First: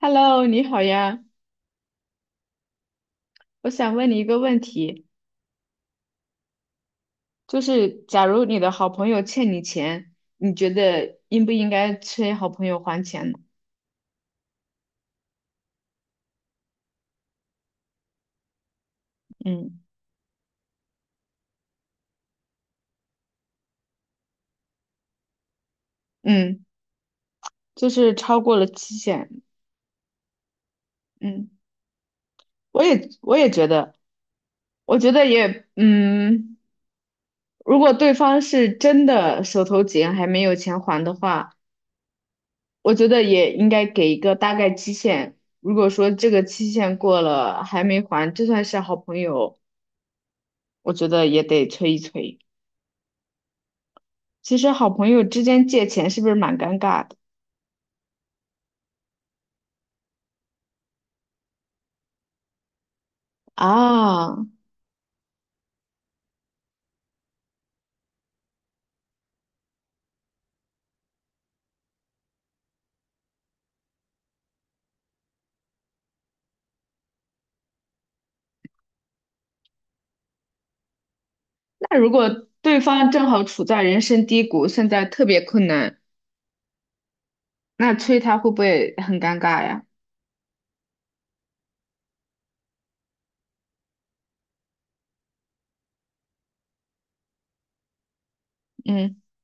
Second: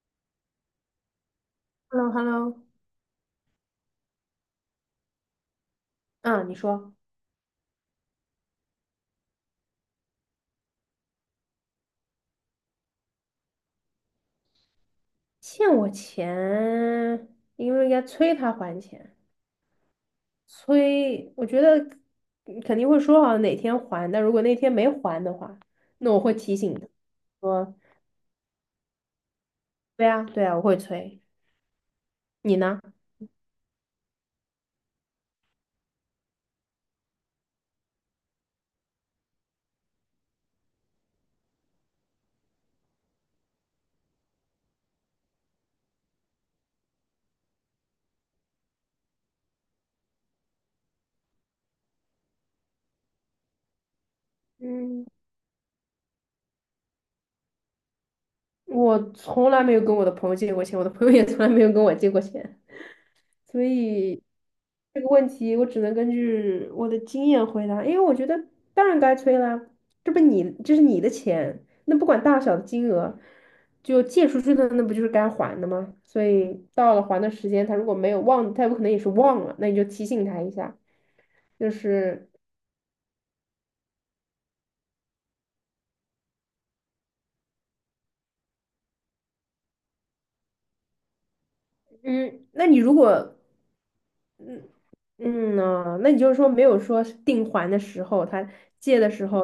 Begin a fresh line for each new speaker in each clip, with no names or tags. Hello，你好呀。
h e l l o h e l l o。
我想问你一个问题，
啊，你说。
就是假如你的好朋友欠你钱，你觉得应不应该催好朋友还钱呢？
欠我钱，应不应该催他还钱？
嗯
催，我觉得嗯肯定会说好哪天还，但如果那天没还的话，那我会提
嗯。
醒他说，
就是超过了期限。
对啊，对啊，我会催。
嗯。
你呢？
我也觉得，我觉得也，如果对方是真的手头紧还没有钱还的话，我觉得也应该给一个大概期限。如果说这个期限过了还没还，就算是好朋友，我觉得也得催一催。其实好
嗯，
朋友之间借钱是不是蛮尴尬的？
我从来没有跟我的朋友借过钱，我的朋友也从来没有跟我借过钱。所以
啊。
这个问题我只能根据我的经验回答，因为我觉得当然该催啦，这不你这是你的钱，那不管大小的金额，就借出去的那不就是该还的吗？所以到了还的时间，他如果没有忘，他有可能也是忘了，那你就提醒他一下，就
那如果
是
对方正好处在人生低谷，现在特别困难，那催他会不会很尴尬呀？
嗯，那你如果那你就是说没有说定还的时候，他借的
嗯
时候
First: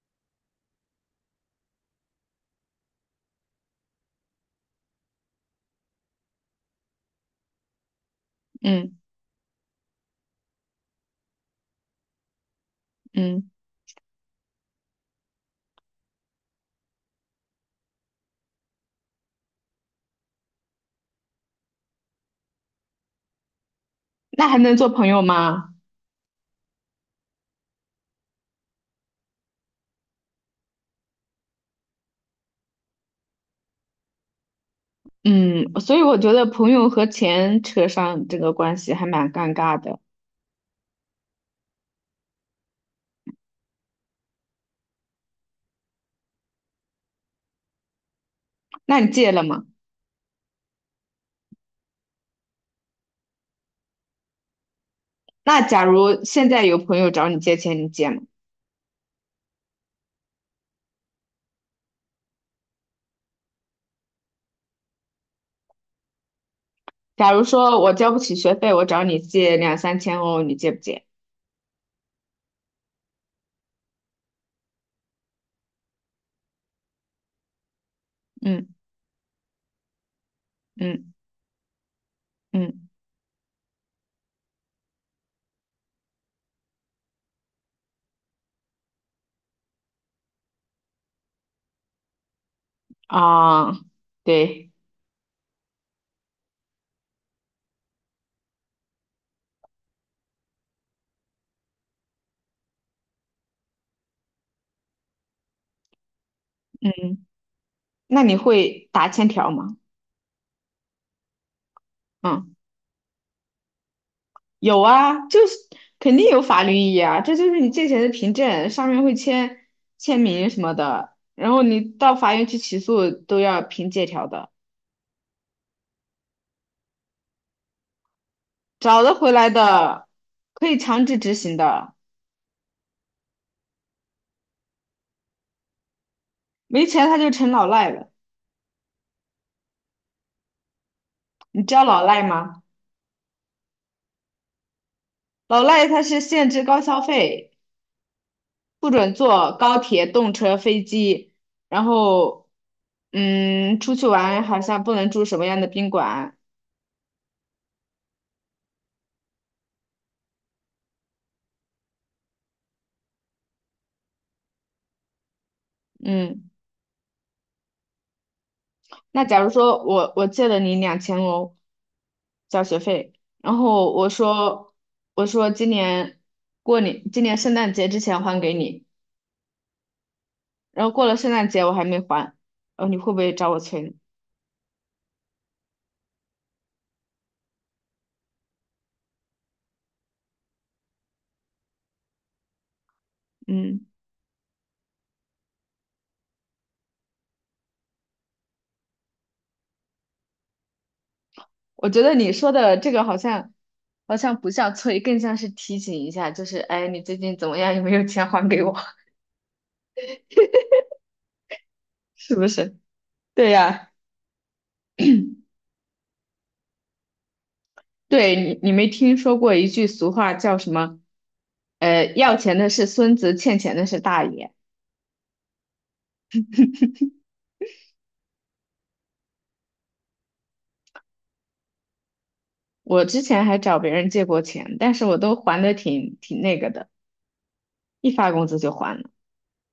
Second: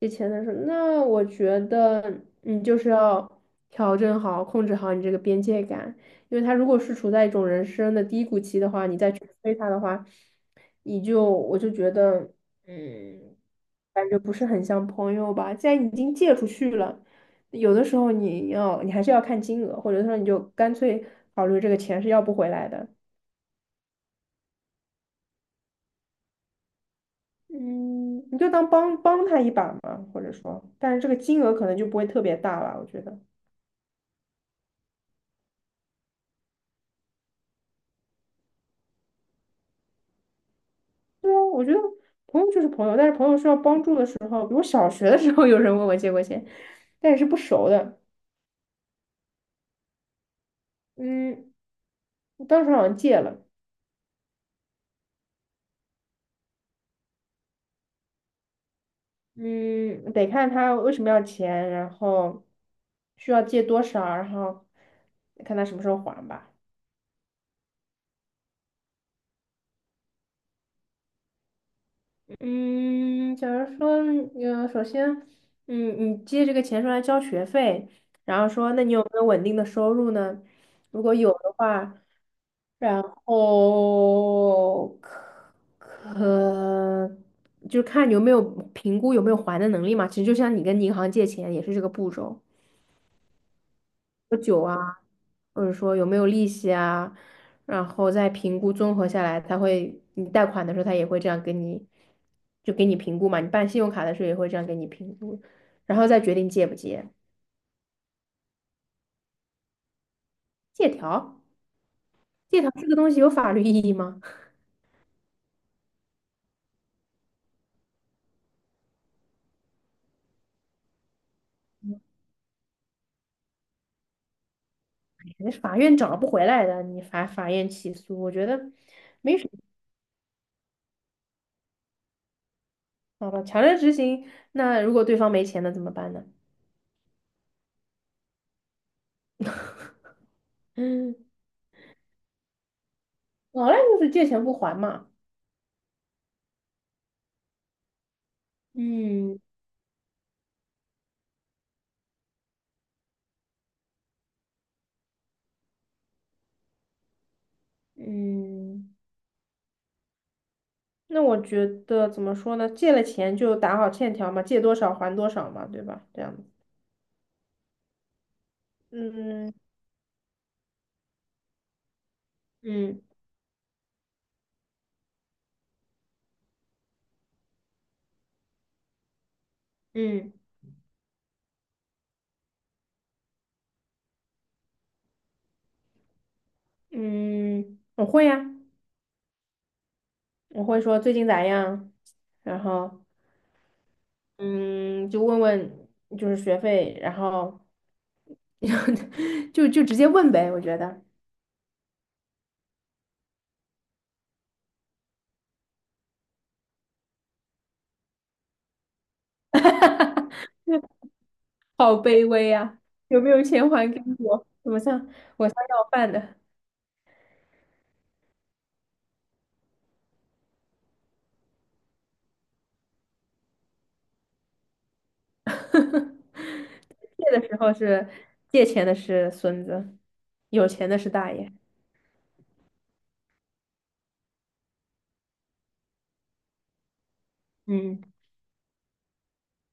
借钱的时候，那我觉得你就是要调整好、控制好你这个边界感，因为他如果是处在一种人生的低谷期的话，
嗯
你再去催他的话，我就觉得，嗯，
嗯。
感觉不是很像朋友吧。既然你已经借出去了，有的时候你还是要看金额，或者说你就干脆考虑这个钱是要不回来的。
那还能做朋友吗？
嗯，你就当帮帮他一把嘛，或者说，但是这个金额可能就不会特别大吧，我觉得。
嗯，所以我觉得朋友和钱扯上这个关系还蛮尴尬的。
朋友就是朋友，但是朋友需要帮助的时候，比如小学的时候有人问我借过钱，但也是不熟的。
那你借了吗？
嗯，我当时好像借了。
那假如现在有朋友找你借钱，你借吗？
嗯，得看他为什么要钱，然后需要借多少，然后看他什么时候还吧。
假如说我交不起学费，我找你借两三千欧，你借不借？
嗯，假如说，首先，嗯，你借这个钱出来交学费，然后
嗯
说，那你有没有稳定的收入呢？如
嗯
果有的话，
嗯。
然后可就看你有没有评估有没有还的能力嘛。其实就像你跟银行借钱也是这个步骤。
啊，对。
或者说有没有利息啊，然后再评估综合下来，他会你贷款的时候他也会这样给你，就给你评估嘛，你办信用卡的时候也会这样给你评估，然后再决定借不借。
嗯，那你会打欠条吗？
借条，
嗯，
借条这个东西有法律意义吗？
有啊，就是肯定有法律意义啊，这就是你借钱的凭证，上面会签名什么的，然后你到 法院去起诉都要凭借条的。
那法院找不回来的，你法院起诉，我觉得
找得回
没什
来
么。
的，可以强制执行的。
好吧，强制执行，那如果对方没钱了怎么办呢？
没钱他就成老赖了。
嗯，
你知道老赖吗？
老赖就是借钱不还嘛。
老赖他是限制高消费，不准
嗯。
坐高铁、动车、飞机，然后，出去玩好像不能住什么样的宾馆。
嗯。那我觉得怎么说呢？借了钱就打好欠条嘛，借多少还多少嘛，对吧？这样子。
嗯，那假如
嗯。
说我借了你2000欧交学
嗯。
费，然后我说今年过年今年圣诞节之前还给你，
嗯。
然后过了圣诞节我还没还，然后你会不会找我催呢？
嗯，我会呀、我会说最近咋样，然后
嗯，
嗯，就问问就是学费，然后 就直接问呗。我觉得
我觉得你说的这个好像不像催，更像是提醒一下，就是哎，你最近怎么样？有没有钱还给我？
好卑
是不
微
是？
呀、有没有
对
钱还
呀。
给我？我像要饭的？
对你，你没听说过一句俗话叫什么？要钱的是孙子，欠钱的是大爷。
借的时候是借钱的是孙子，有钱的是大爷。
我之前还找别人借过钱，但是我都还的挺那个的，
嗯。
一发工资就还了。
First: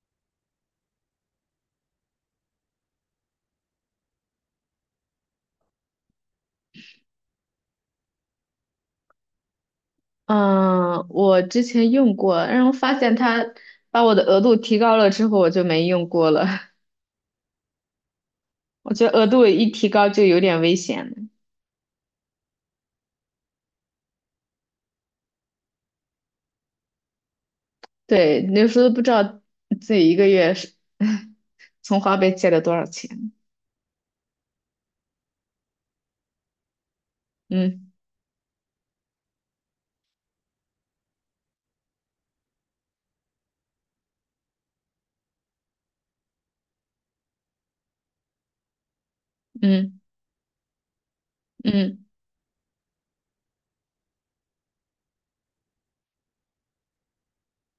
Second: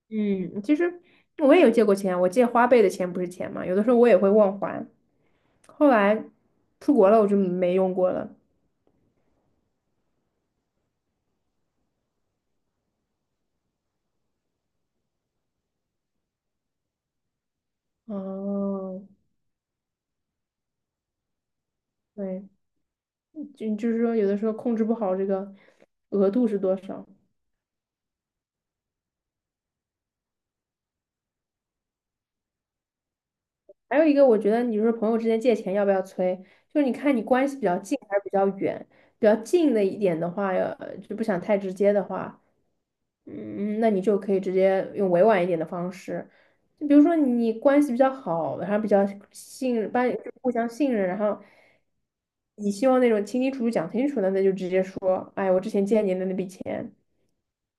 嗯，其实我也有借过钱，我借花呗的钱不是钱嘛，有的时候我也会忘还。后来出国了，我就没用过了。
嗯，我之前用过，然后发现他把我的额度提高了之后，我就没用过了。我
哦，
觉得额度一提高就有点危险了。
对，就是说，有的时候控制不好这个额度是多少。
对，那时候都不知道自己一个月是 从花呗借了多少钱。
还有一个，我觉得你说朋友之间借钱要不要催，就是你看你关系比较
嗯
近还是比较远，比较近的一点的话，就不想太直接的话，嗯，那你就可以直接用委婉一点的方式，就比如说你关系比较好，然后比较信任，
嗯。
班就互相信任，然后
嗯
你希望那种清清楚楚讲清楚的，那就直接说，哎，我之前借你的那笔钱，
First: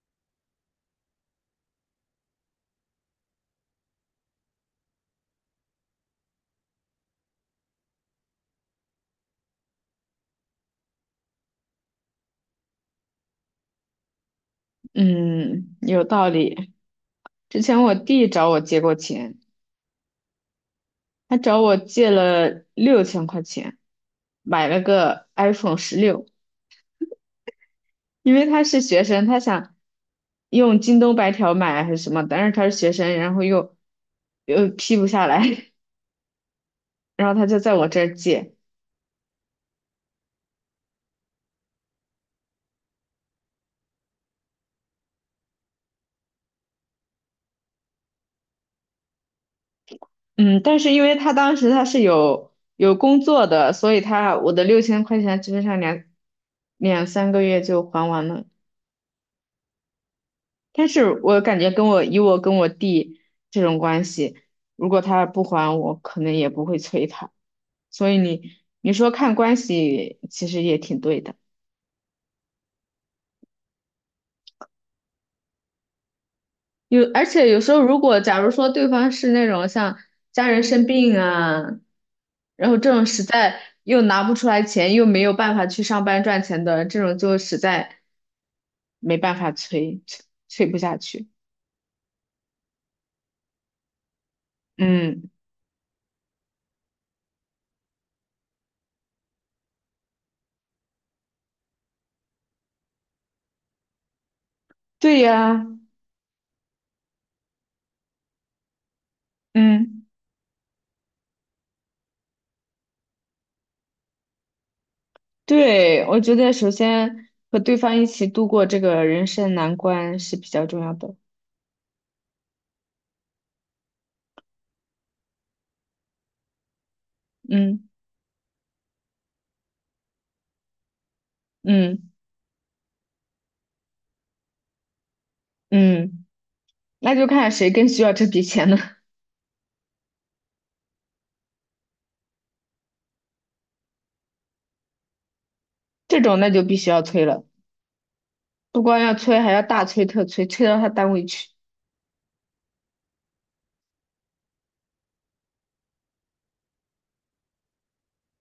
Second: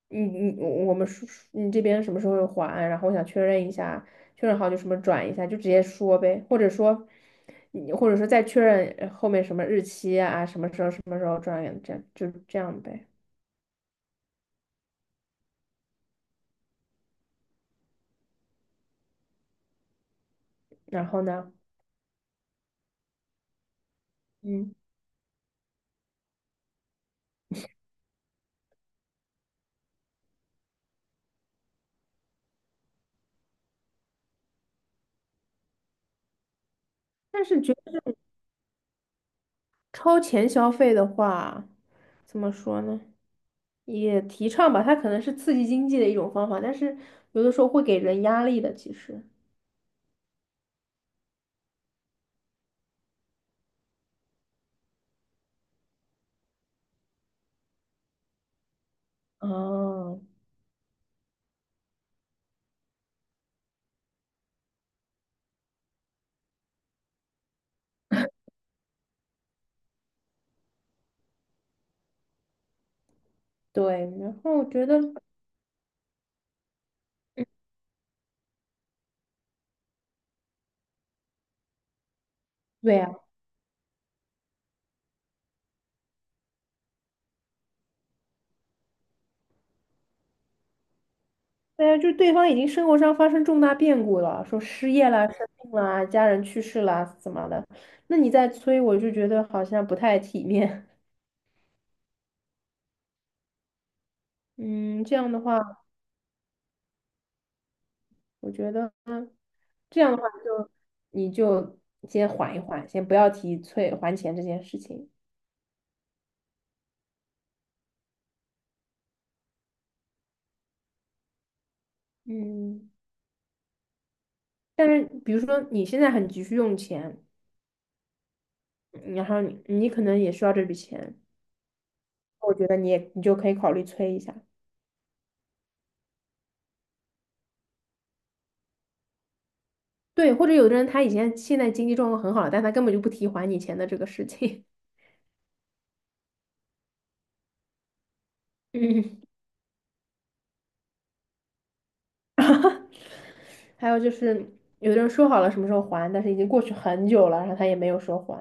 你我们说你这边什么时候会还，然后我想确认一下，确认好就什么转一下，就直接说呗，或者说你或者说再确认后面什么日期啊，什么时候什么时候转这样就这样呗，
嗯，有道理。之前我弟找我借过钱，
然后
他
呢，
找我借了六千块钱，买
嗯。
了个 iPhone 16，因为他是学生，他想用京东白条买还是什么，但是他是学生，然后又批不下来，然后
但
他
是
就在我这儿借。
超前消费的话，怎么说呢？也提倡吧，它可能是刺激经济的一种方法，但是有的时候会给人压力的。其实，
嗯，但是因为他当时他是有工作的，所以他我的六千块钱基本上两三个月就还完了。
嗯，
但是我感觉跟我以我跟我弟这种关系，如果他不还我，可能也不会催他。所以你说看关系，其实也挺对的。
对。然后我觉得，
有，而且有时候如果假如说对方是那种像家人生病啊，然后这
对
种
呀，
实在又拿不出来钱，又没有办法去上班赚钱的，这种就实在没办法催，催催不下去。
对呀，就是对方已经生活上发生重大变故了，说失业啦、
嗯，
生病啦、家人去世啦，怎么的？那你再催，我就觉得好像不太体面。嗯，这
对
样的
呀，
话，我觉得这
嗯。
样的话就你就先缓一缓，先不要提催还钱这件事情。
对，我觉得首先和对方一起度过这个人生难关是比较重要的。
嗯，但是比如说你现在很急需用钱，
嗯
然后你可能也需要这笔钱，
嗯
我觉得你就可以考虑催一下。
嗯，那就看谁更需要这笔钱了。
对，或者有的人他以前现在经济状况很好了，但他根本就不提还你钱的这个事情。
这种那就必须要催了，不光要
嗯，
催，还要大催特催，催到他单位去。
还有就是有的人说好了什么时候还，但是已经过去很久了，然后他也没有说还。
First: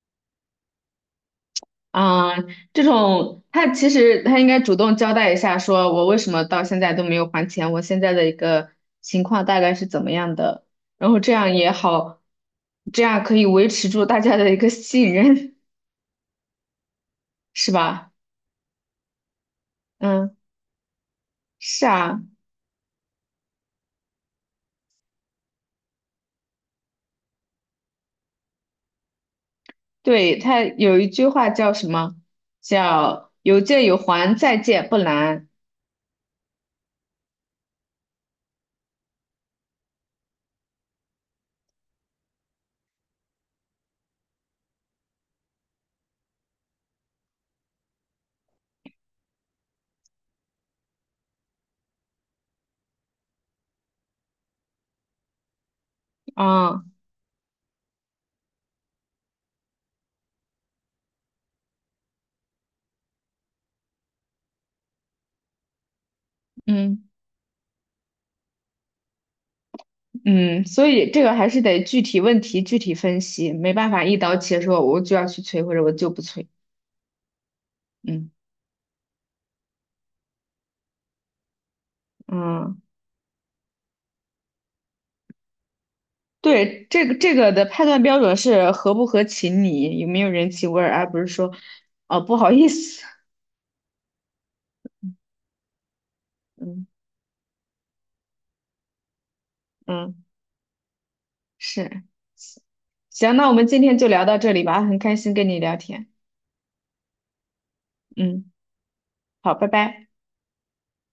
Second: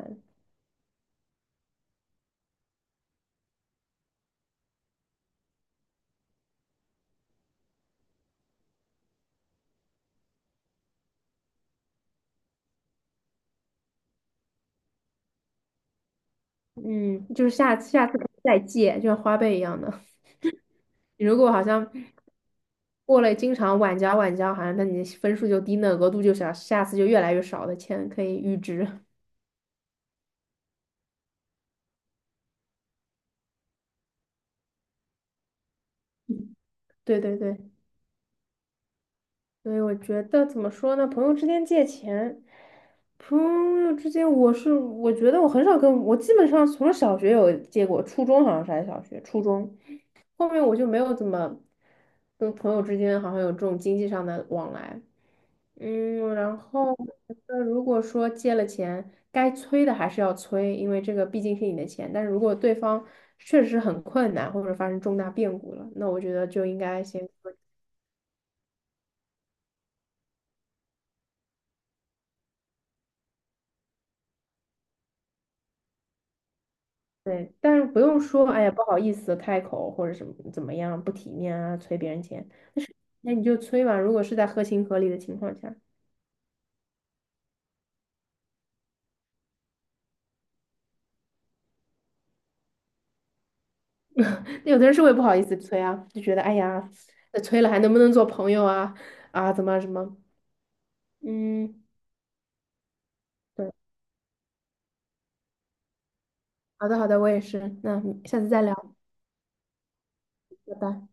啊，这种他其实他应该主动交代一下，说我为什么到现在都没有还钱，我现在的一个情况大概是怎么样的，然后这样也好，这样可以维持住大家的一个信任。
嗯，就是
是
下次下
吧？
次可以再借，就像花呗一样的。
嗯。
你如果好
是
像
啊。
过了经常晚交晚交，好像那你的分数就低，那额度就小，下次就越来越少的钱可以预支。
对，他有一句话叫什么？叫"有借有还，再借不难"。
对对对，所以我觉得怎么说呢？朋友之间借钱，朋友之间，我觉得我很少基本上从小学有借过，初中好像是还是小学，初中后面我就没有怎么跟朋友之间好像有这种经济上的往来。嗯，然
啊，
后我觉得如果说借了钱，该催的还是要催，因为这个毕竟是你的钱。但是如果对方确实很困难，或者发生重大变故了，那我觉得就应
嗯
该先说
嗯，所以这个还是得具体问题具体分析，没办法一刀切说我就要去催或者我就不催。
对，但是不用
嗯
说，哎呀，不好意思开口或者什么怎么样不体面啊，催别人钱，
嗯。
那你就催吧。如果是在合情合理的情况下。
对，这个的判断标准是合不合情理，有没有人情味儿，而不是说哦不好意思。
有的人是会不好意思催啊，就觉得哎
嗯
呀，那催了还能不能做朋友啊？啊，怎么什
嗯，
么？嗯，
是。行，那我们
对，
今天就聊到这里吧。很开心跟你聊天。
好的好的，我也是，那下次
嗯，
再聊，
好，拜拜。
拜拜。